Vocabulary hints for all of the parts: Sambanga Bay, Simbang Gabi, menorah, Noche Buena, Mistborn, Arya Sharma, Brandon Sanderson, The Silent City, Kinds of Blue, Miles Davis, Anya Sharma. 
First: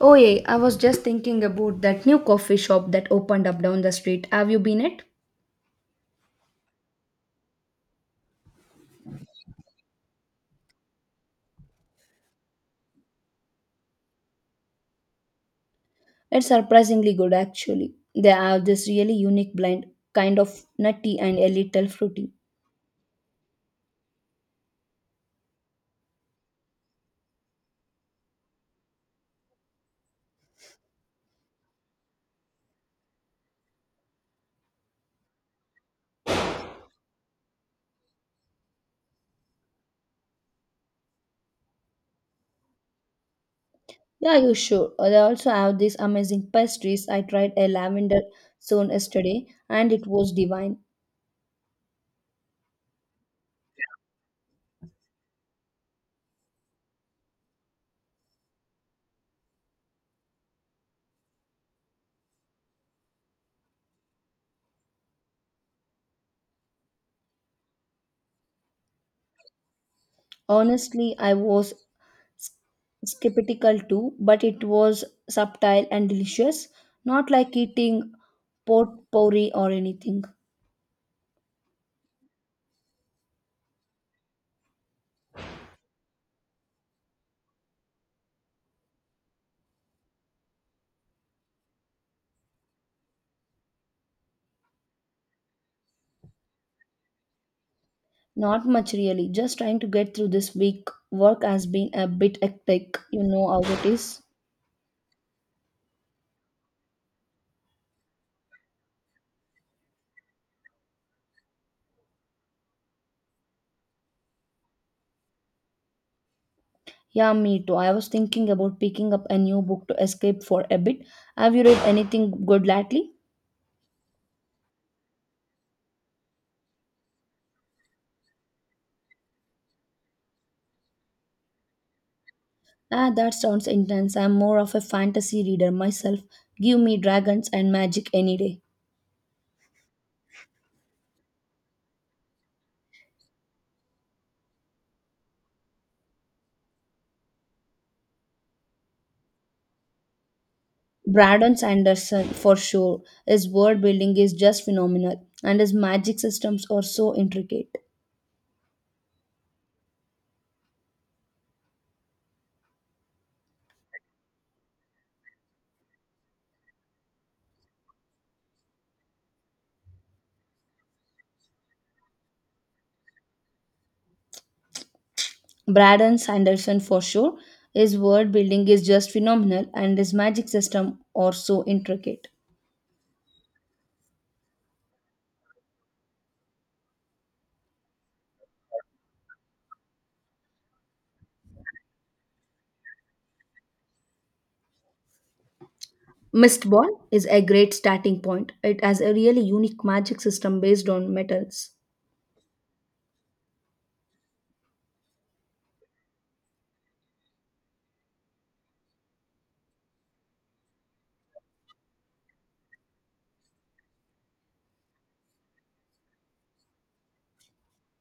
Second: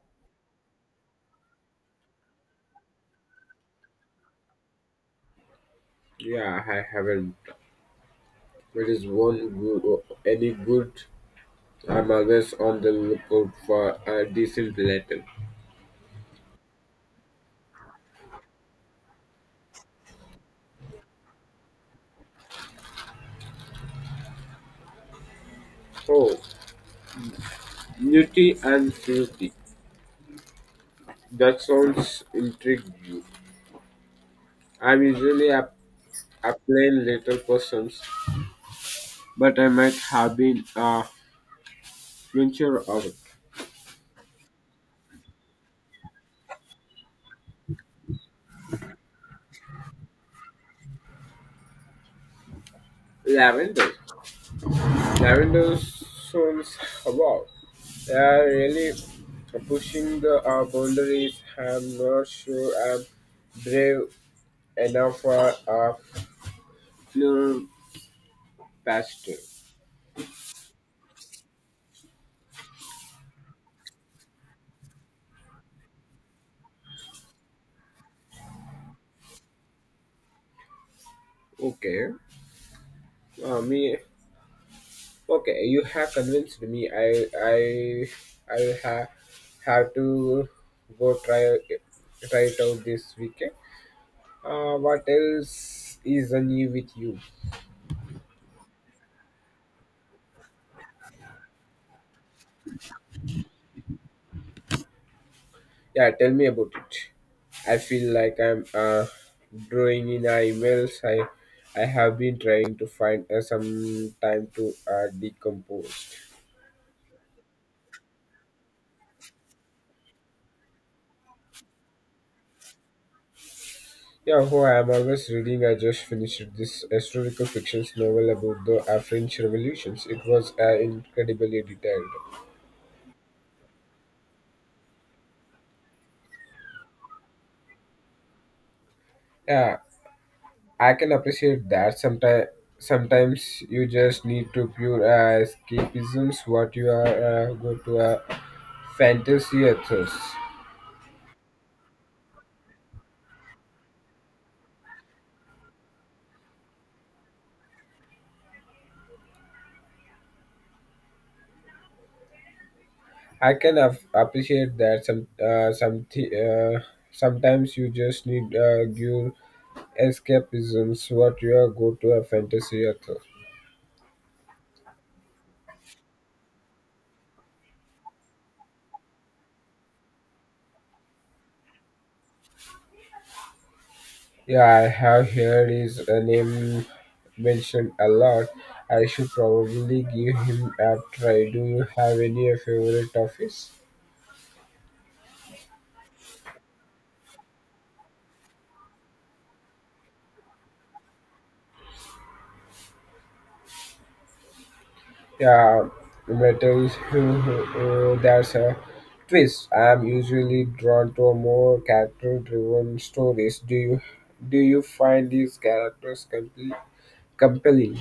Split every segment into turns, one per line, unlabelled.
Oh yeah, I was just thinking about that new coffee shop that opened up down the street. Have you been it?
Yeah, I haven't. It is one good, any good. I'm always on the lookout for a decent letter.
It's surprisingly good actually. They have this really unique blend, kind of nutty and a little fruity.
Oh, nutty and fruity. That sounds intriguing. I'm usually a plain little person, but I might have been a venture of it.
Yeah, you sure. They also have these amazing pastries. I tried a lavender soon yesterday and it was divine.
Lavender. Lavender sounds wow. They are really pushing the boundaries. I'm not sure I'm brave enough for a funeral pastor.
Honestly, I was skeptical too, but it was subtle and delicious, not like eating pot pourri or anything.
Okay, me. Okay, you have convinced me. I I will have to go try it out this weekend. What else is new with you?
Not much really, just trying to get through this week. Work has been a bit hectic, you know how it is.
Yeah, tell me about it. I feel like I'm drawing in our emails. I have been trying to find some time to decompose.
Yeah, me too. I was thinking about picking up a new book to escape for a bit. Have you read anything good lately?
Yeah, who I am always reading. I just finished this historical fiction novel about the French revolutions. It was incredibly detailed.
Ah, that sounds intense. I'm more of a fantasy reader myself. Give me dragons and magic any day.
Yeah, I can appreciate that. Sometimes you just need to pure escapisms. What you are go to fantasy authors.
Brandon Sanderson, for sure. His world building is just phenomenal, and his magic systems are so intricate.
I can appreciate that. Sometimes you just need pure escapisms. What you are go to a fantasy author.
Braden Sanderson for sure. His world building is just phenomenal and his magic system are so intricate.
Yeah, I have heard his name mentioned a lot. I should probably give him a try. Do you have any favorite of his?
Mist Ball is a great starting point. It has a really unique magic system based on metals.
Yeah, metals. That's a twist. I'm usually drawn to more character-driven stories. Do you find these characters compelling?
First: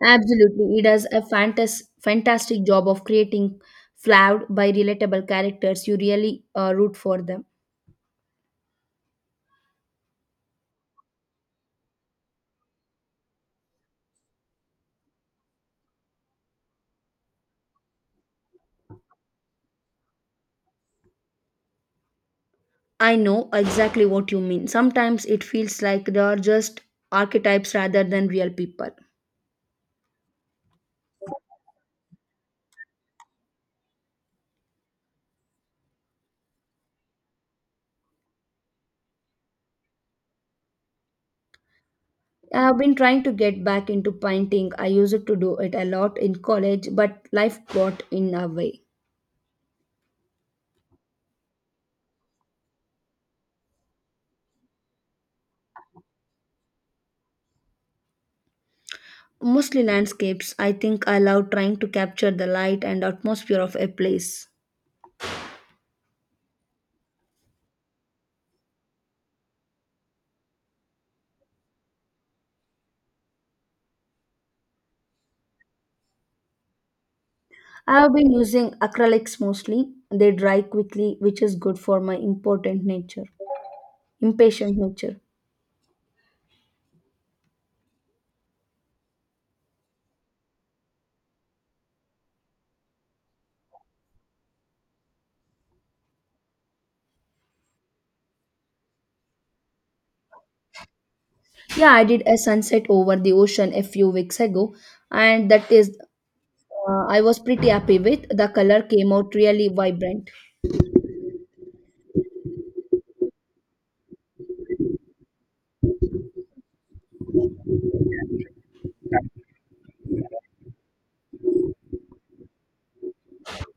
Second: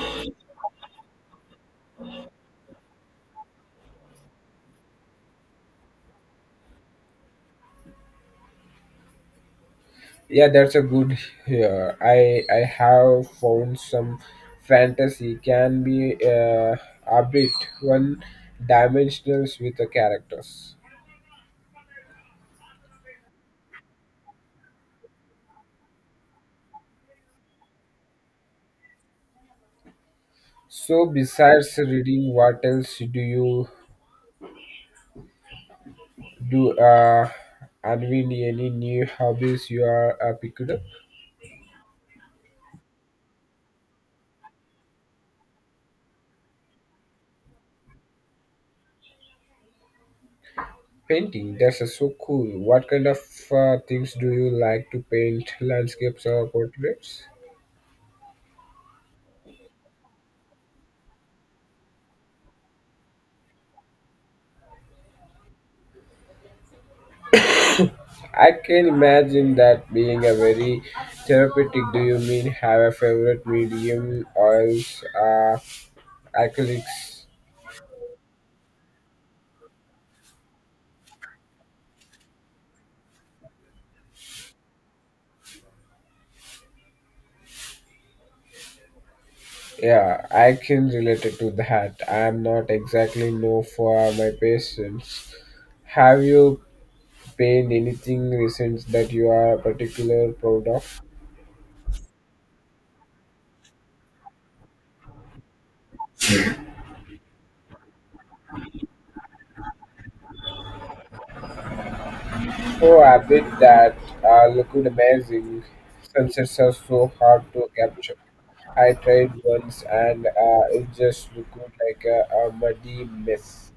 Absolutely, it does a fantastic job of creating flawed by relatable characters. You really root for them.
Yeah, that's a good here. I have found some fantasy can be a bit one dimensional with the characters.
I know exactly what you mean. Sometimes it feels like they are just archetypes rather than real people.
So besides reading, what else do you do? Anvin, any new hobbies you are picked up?
I have been trying to get back into painting. I used to do it a lot in college, but life got in a way.
Painting. That's so cool. What kind of things do you like to paint? Landscapes or portraits?
Mostly landscapes. I think I love trying to capture the light and atmosphere of a place.
I can imagine that being a very therapeutic. Do you mean have a favorite medium oils, acrylics?
I have been using acrylics mostly. They dry quickly, which is good for my important nature, impatient nature.
Yeah, I can relate it to that. I'm not exactly know for my patients. Have you painted anything recent that you are particular proud of?
Yeah, I did a sunset over the ocean a few weeks ago, and that is, I was pretty happy with. The color came out really vibrant.
Oh, I bet that looked amazing. Sunsets are so hard to capture. I tried once and it just looked like a muddy mess.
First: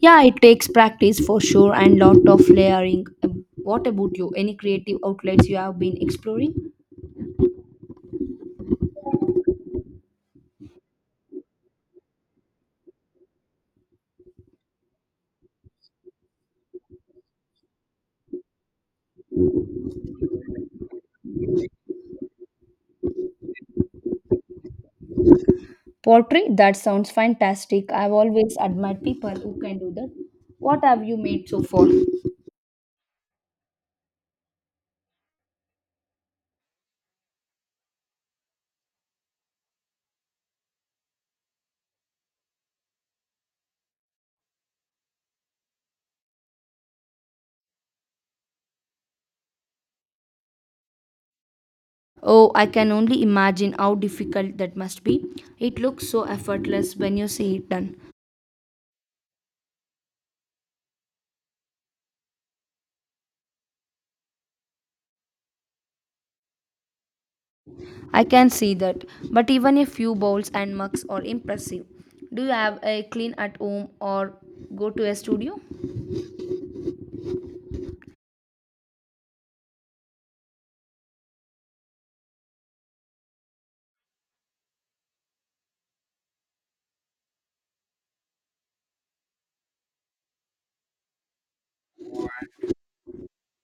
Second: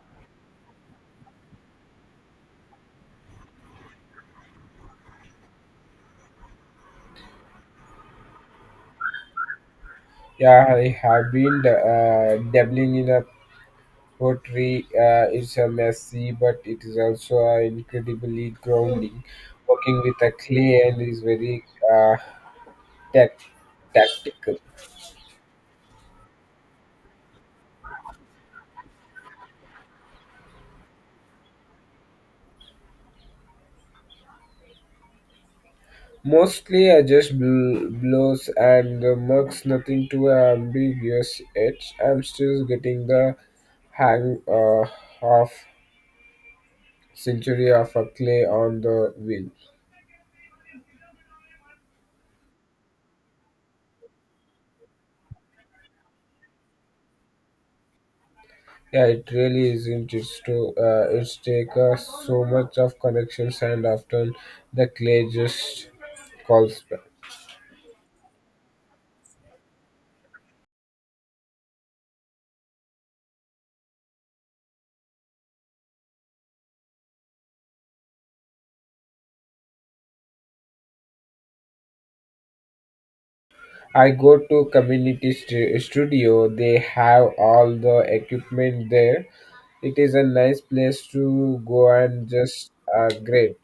Yeah, it takes practice for sure and lot of layering. What about you? Any creative outlets you have been exploring?
Yeah, I have been dabbling in a pottery. It's a messy, but it is also incredibly grounding. Working with a clay and is very uh, tac- tactical.
Pottery? That sounds fantastic. I've always admired people who can do that. What have you made so far?
Mostly, I just blows and the mugs nothing too ambiguous. Yet I'm still getting the hang of century of a clay on the wheel.
Oh, I can only imagine how difficult that must be. It looks so effortless when you see it done.
Yeah, it really isn't. It's to it's take us so much of connections, and often the clay just calls back.
I can see that. But even a few bowls and mugs are impressive. Do you have a clean at home or go to a studio?
I go to community studio. They have all the equipment there. It is a nice place to go and just great.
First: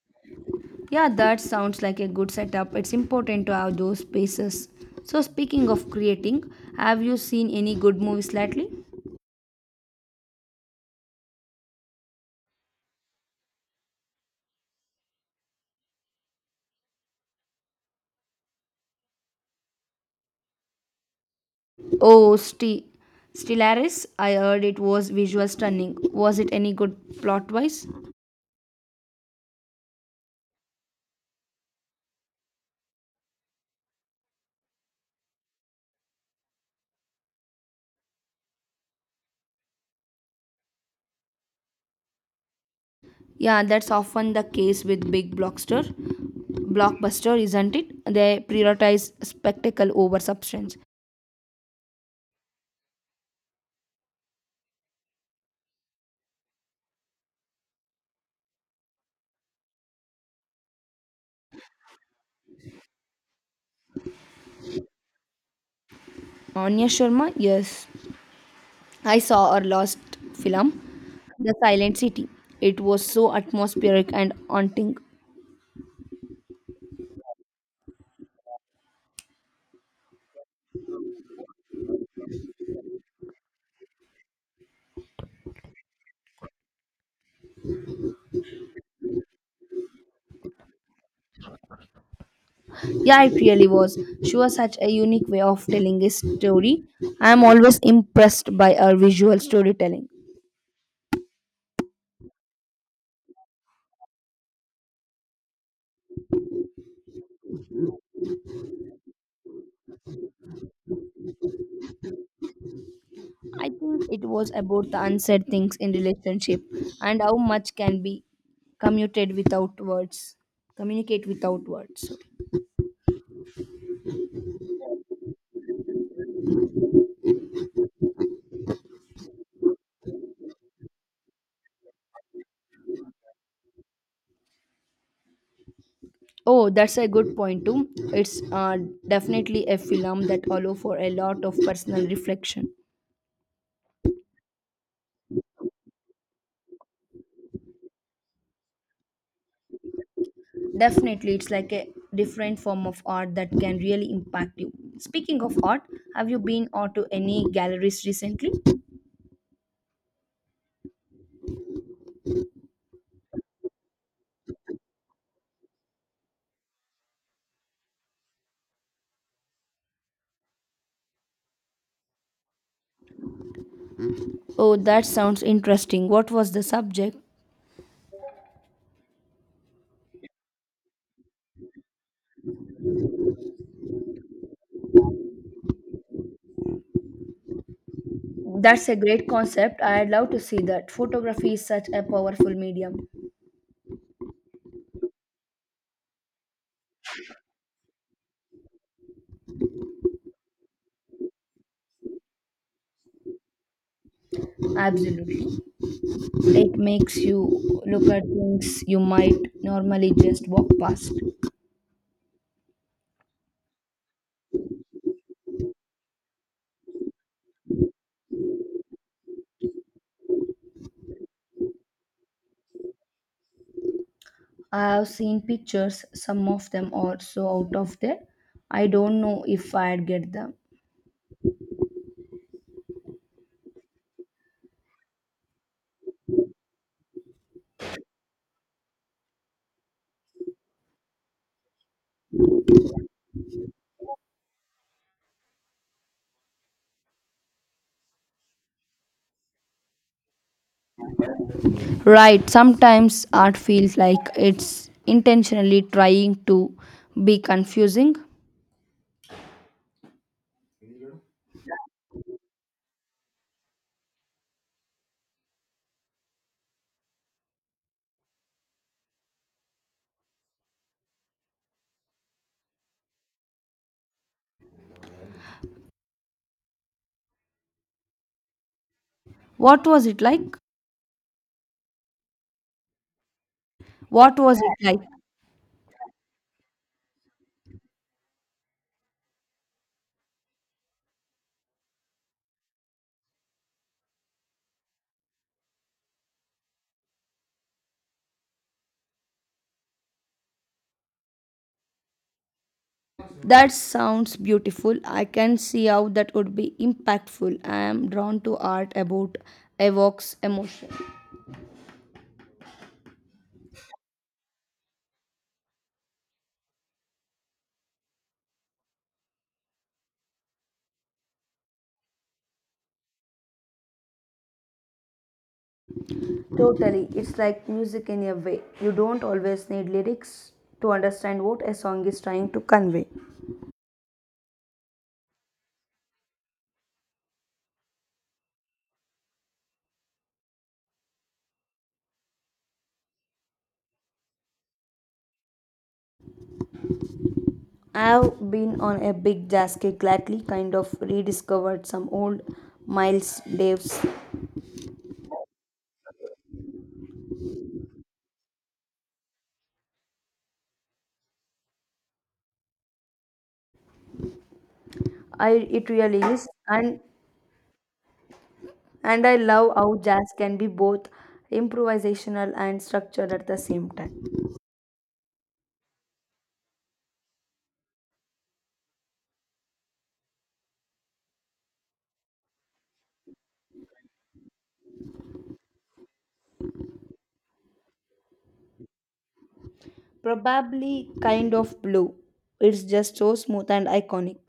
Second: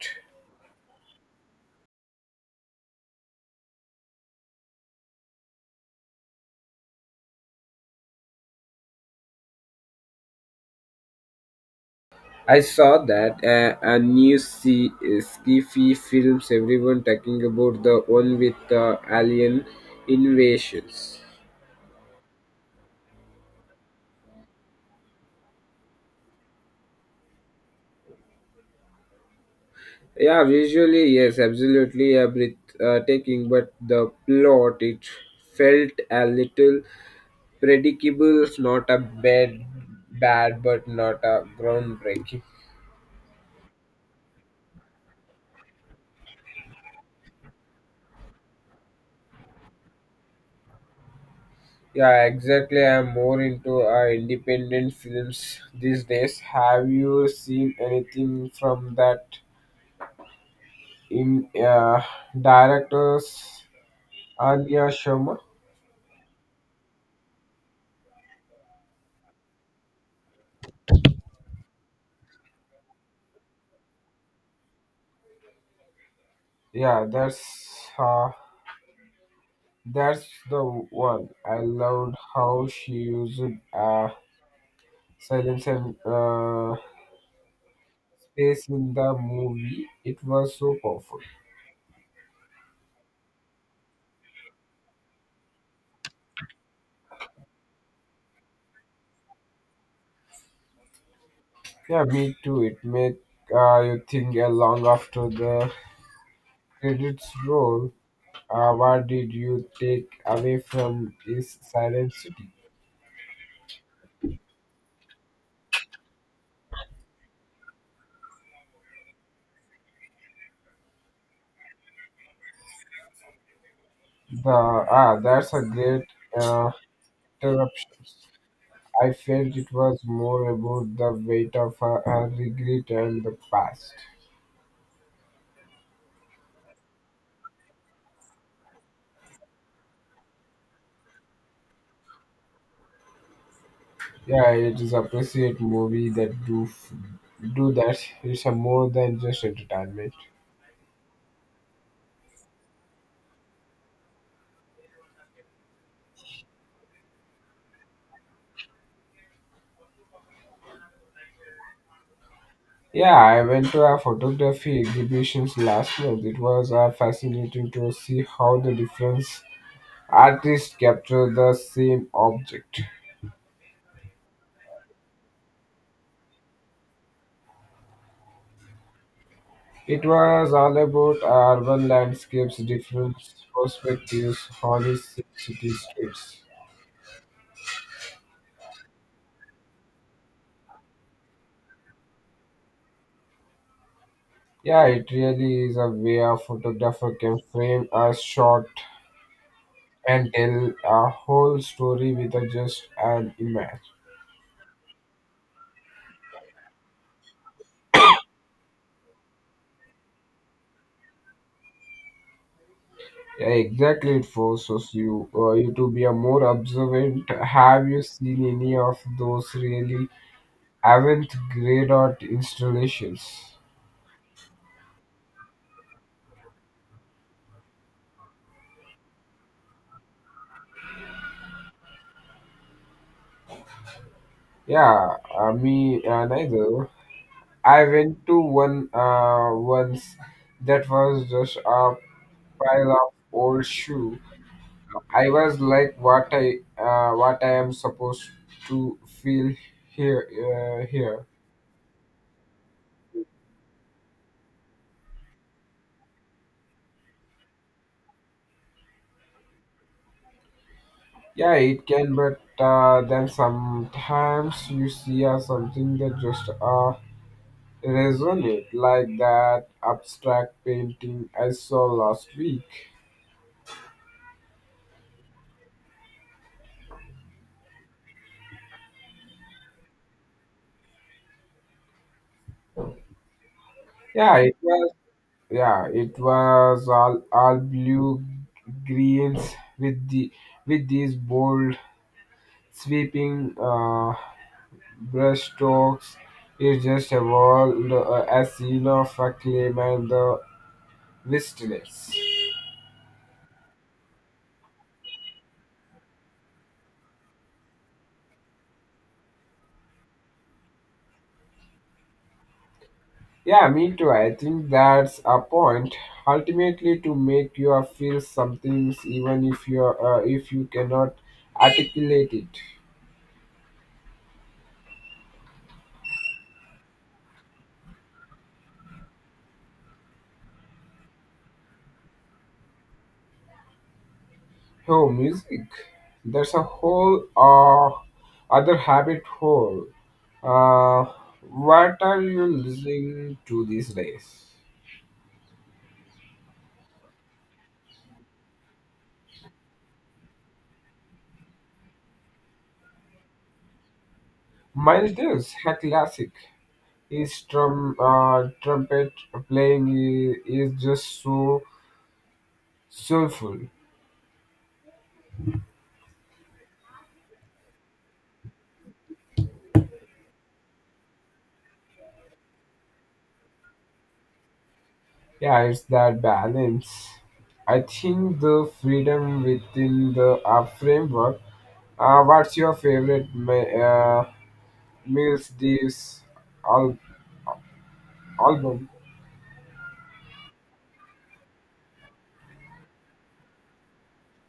Yeah, that sounds like a good setup. It's important to have those spaces. So, speaking of creating, have you seen any good movies lately?
I saw that a new sci-fi films everyone talking about the one with the alien invasions.
Oh, Stellaris, I heard it was visual stunning. Was it any good plot wise?
Yeah, visually yes, absolutely a bit taking, but the plot it felt a little predictable. Not a bad, but not a groundbreaking.
Yeah, that's often the case with big blockster. Blockbuster, isn't it? They prioritize spectacle over substance.
Yeah, exactly. I'm more into independent films these days. Have you seen anything from that in directors Arya Sharma.
Anya Sharma, yes. I saw our last film, The Silent City. It was so atmospheric and haunting.
Yeah, that's uh, that's the one. I loved how she used uh, silence and space in the movie. It was so powerful.
Yeah, it really was. She was such a unique way of telling a story. I am always impressed by her visual storytelling.
Yeah, me too. It made you think long after the credits roll. What did you take away from this silent city?
I think it was about the unsaid things in relationship and how much can be commuted without words. Communicate without words.
That's a great uh, interruption. I felt it was more about the weight of her regret and the past.
Oh, that's a good point too. It's definitely a film that allows for a lot of personal reflection.
Yeah, it is appreciate movie that do that. It's a more than just entertainment.
Definitely, it's like a different form of art that can really impact you. Speaking of art, have you been out to any galleries recently?
Yeah, I went to a photography exhibitions last month. It was fascinating to see how the different artists capture the same object.
Oh, that sounds interesting. What was the subject?
It was all about urban landscapes, different perspectives, holistic city streets.
That's a great concept. I'd love to see that. Photography is such a powerful medium.
Yeah, it really is a way a photographer can frame a shot and tell a whole story with a just an image.
Absolutely. It makes you look at things you might normally just walk past.
Yeah, exactly. It forces you to be a more observant. Have you seen any of those really avant-garde art installations?
I have seen pictures, some of them are so out of there. I don't know if I'd get them.
Yeah, me neither. I went to one once that was just a pile of old shoes I was like, what I am supposed to feel here.
Right, sometimes art feels like it's intentionally trying to be confusing.
Yeah, it can, but then sometimes you see something that just resonate like that abstract painting I saw last week.
What was it like?
Yeah,
What
it
was it
was
like?
yeah, it was all blue greens with the with these bold sweeping brushstrokes is just evolved as scene of a claim and the wistness.
That sounds beautiful. I can see how that would be impactful. I am drawn to art about evokes emotion.
Yeah, me too. I think that's a point. Ultimately, to make you feel something, even if you cannot articulate it.
Totally. It's like music in a way. You don't always need lyrics to understand what a song is trying to convey.
Oh, music. There's a whole other habit hole. Uh, what are you listening to these days?
I've been on a big jazz kick lately, kind of rediscovered some old Miles Davis.
Miles Davis, a classic. His trumpet playing is just so soulful.
I it really is, and I love how jazz can be both improvisational and structured at the same time.
Yeah, it's that balance. I think the freedom within the framework. What's your favorite Mills Davis al- album?
Probably kind of blue. It's just so smooth and iconic.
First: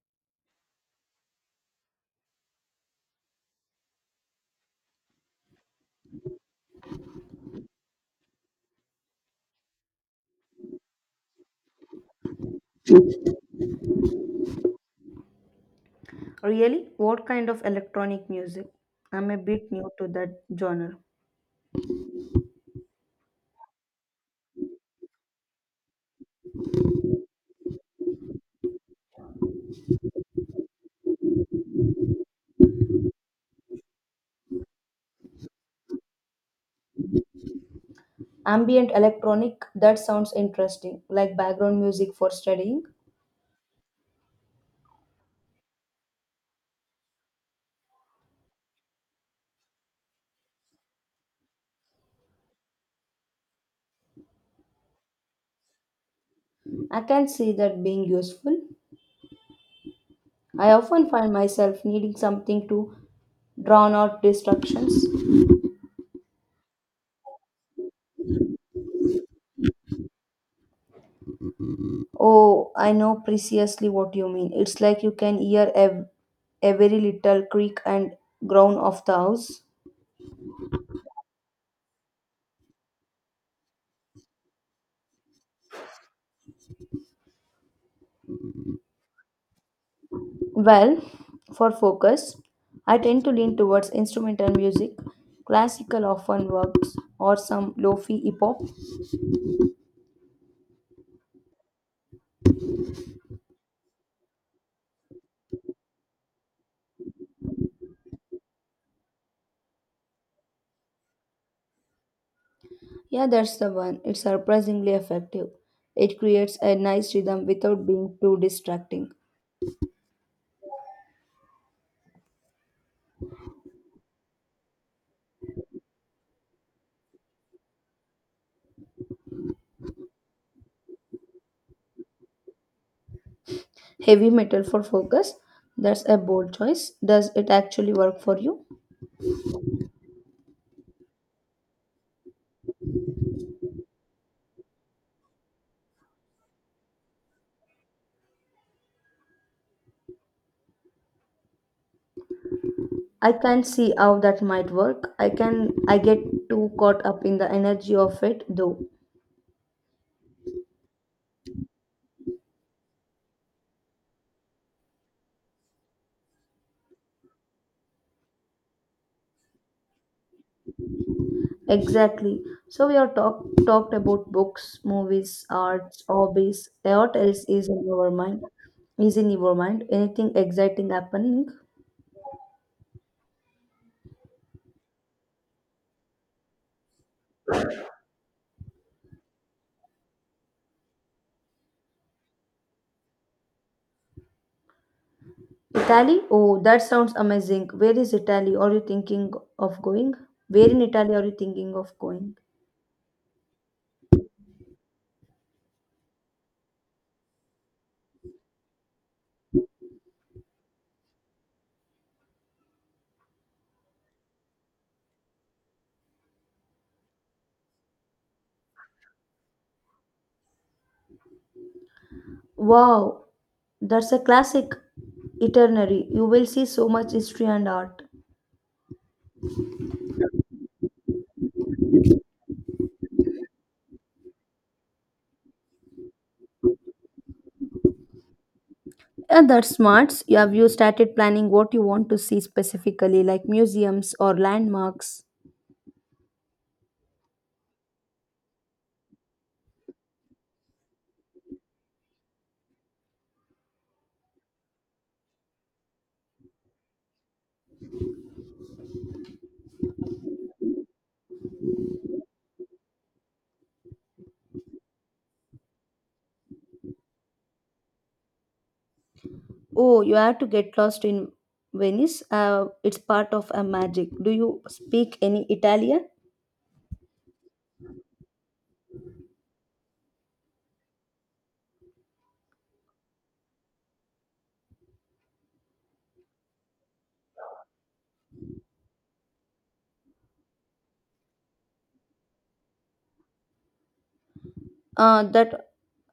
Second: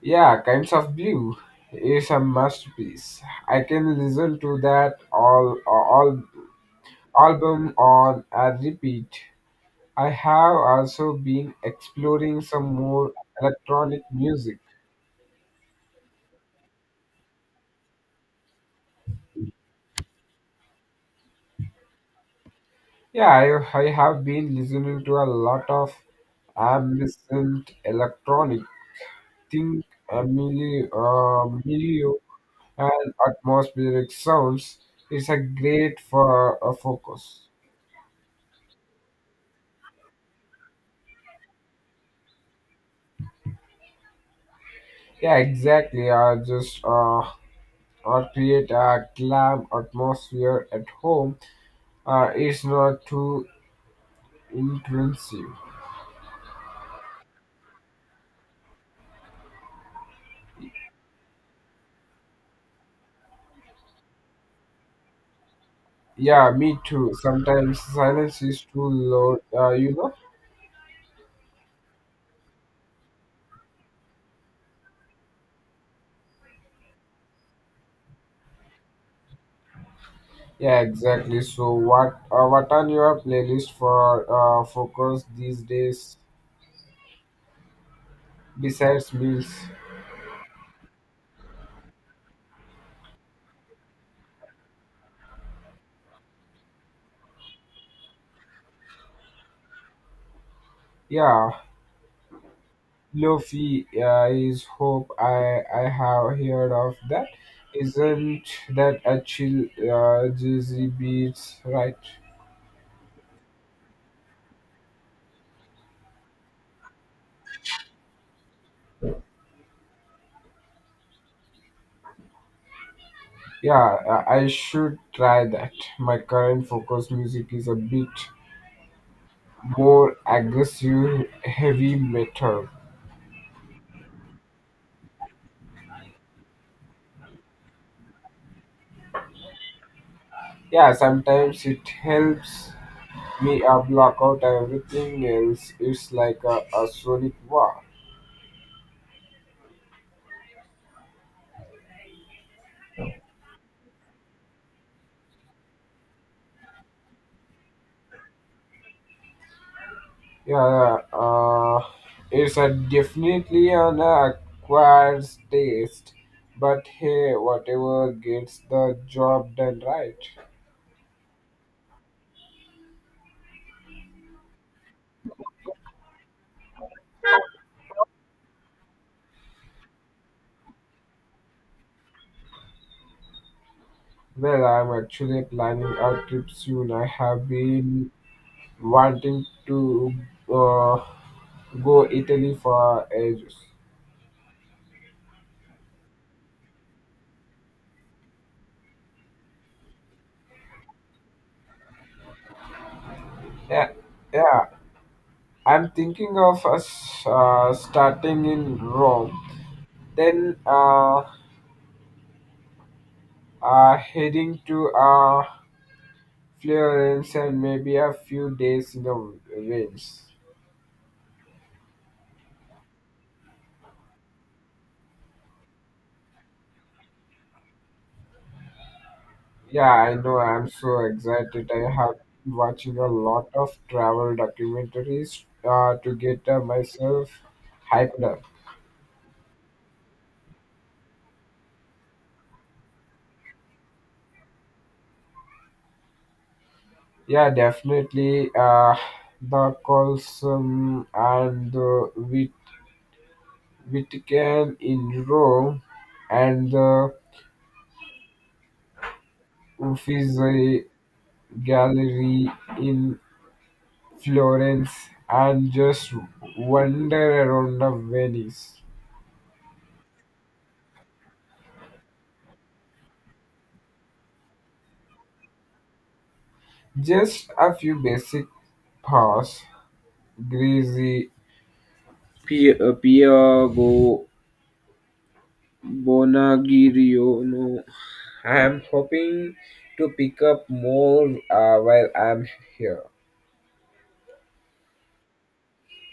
Yeah, Kinds of Blue is a masterpiece. I can listen to that all album on a repeat. I have also been exploring some more electronic music.
Really, what kind of electronic music? I'm a bit new to that genre.
Yeah, I have been listening to a lot of ambient electronic. Think Emilio and atmospheric sounds. It's a great for a focus.
Ambient electronic, that sounds interesting, like background music for studying.
Yeah, exactly. I just or create a glam atmosphere at home. It's not too intrusive.
I can see that being useful. I often find myself needing something to drown out distractions.
Yeah, me too. Sometimes silence is too loud, you know.
Oh, I know precisely what you mean. It's like you can hear every little creak and groan of the house.
Yeah, exactly. So what are your playlist for focus these days besides meals?
Well, for focus, I tend to lean towards instrumental music. Classical often works, or some lofi hip hop.
Yeah, Lofi is hope I have heard of that. Isn't that a chill jazzy beats, right?
Yeah, that's the one. It's surprisingly effective. It creates a nice rhythm without being too distracting.
Yeah, I should try that. My current focus music is a bit more aggressive heavy metal.
Heavy metal for focus? That's a bold choice. Does it actually work for you?
Yeah, sometimes it helps me block out everything else. It's like a sonic war.
I can see how that might work. I get too caught up in the energy of it though.
Yeah, it's a definitely an acquired taste. But hey, whatever gets the job done right.
Exactly. So we have talked about books, movies, arts, hobbies. What else is in your mind? Anything exciting happening?
Well, I'm actually planning a trip soon. I have been wanting to uh, go Italy for ages.
Italy? Oh, that sounds amazing. Where is Italy? Are you thinking of going? Where in Italy are you thinking of going?
Yeah, yeah. I'm thinking of us starting in Rome, then heading to Florence and maybe a few days in the Venice.
Wow, that's a classic itinerary. You will see so much history and art.
Yeah, I know. I'm so excited. I have been watching a lot of travel documentaries to get myself hyped up.
Yeah, that's smart. You have you started planning what you want to see specifically, like museums or landmarks?
Yeah, definitely. The Colosseum and the Vatican in Rome and the Uffizi Gallery in Florence and just wander around the Venice.
Oh, you have to get lost in Venice. It's part of a magic. Do you speak any Italian?
Just a few basic paths, greasy Piago Bonagirio. No, I am hoping to pick up more while I'm here.
Uh, that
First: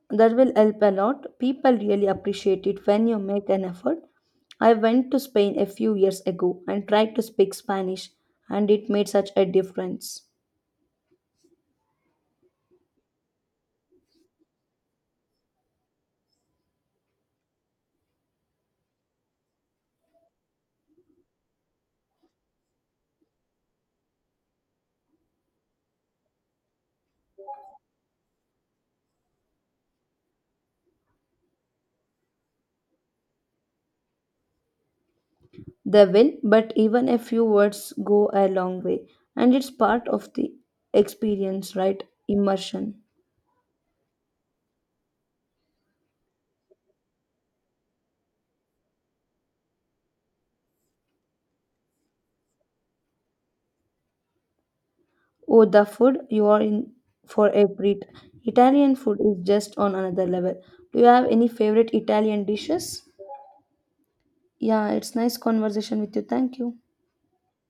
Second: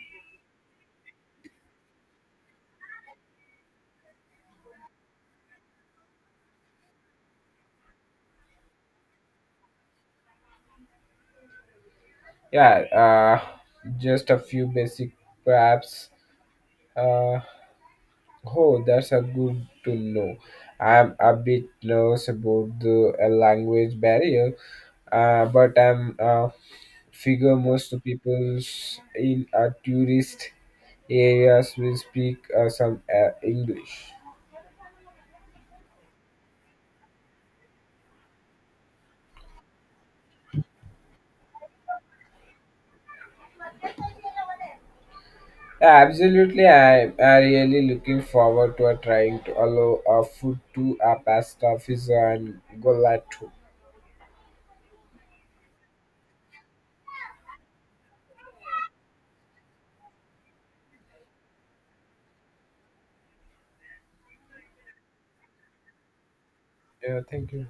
that will help a lot. People really appreciate it when you make an effort. I went to Spain a few years ago and tried to speak Spanish, and it made such a difference.
Yeah, just a few basic perhaps. Uh, Oh, that's a good to know. I'm a bit nervous about the language barrier, but I'm figure most people's in a tourist areas will speak some English.
They will, but even a few words go a long way, and it's part of the experience, right? Immersion.
Yeah, absolutely, I'm really looking forward to trying to allow a food to a pasta, pizza, and gola too.
Oh, the food you are in for a treat. Italian food is just on another level. Do you have any favorite Italian dishes? Yeah, it's nice conversation with you. Thank you.
Yeah, thank you.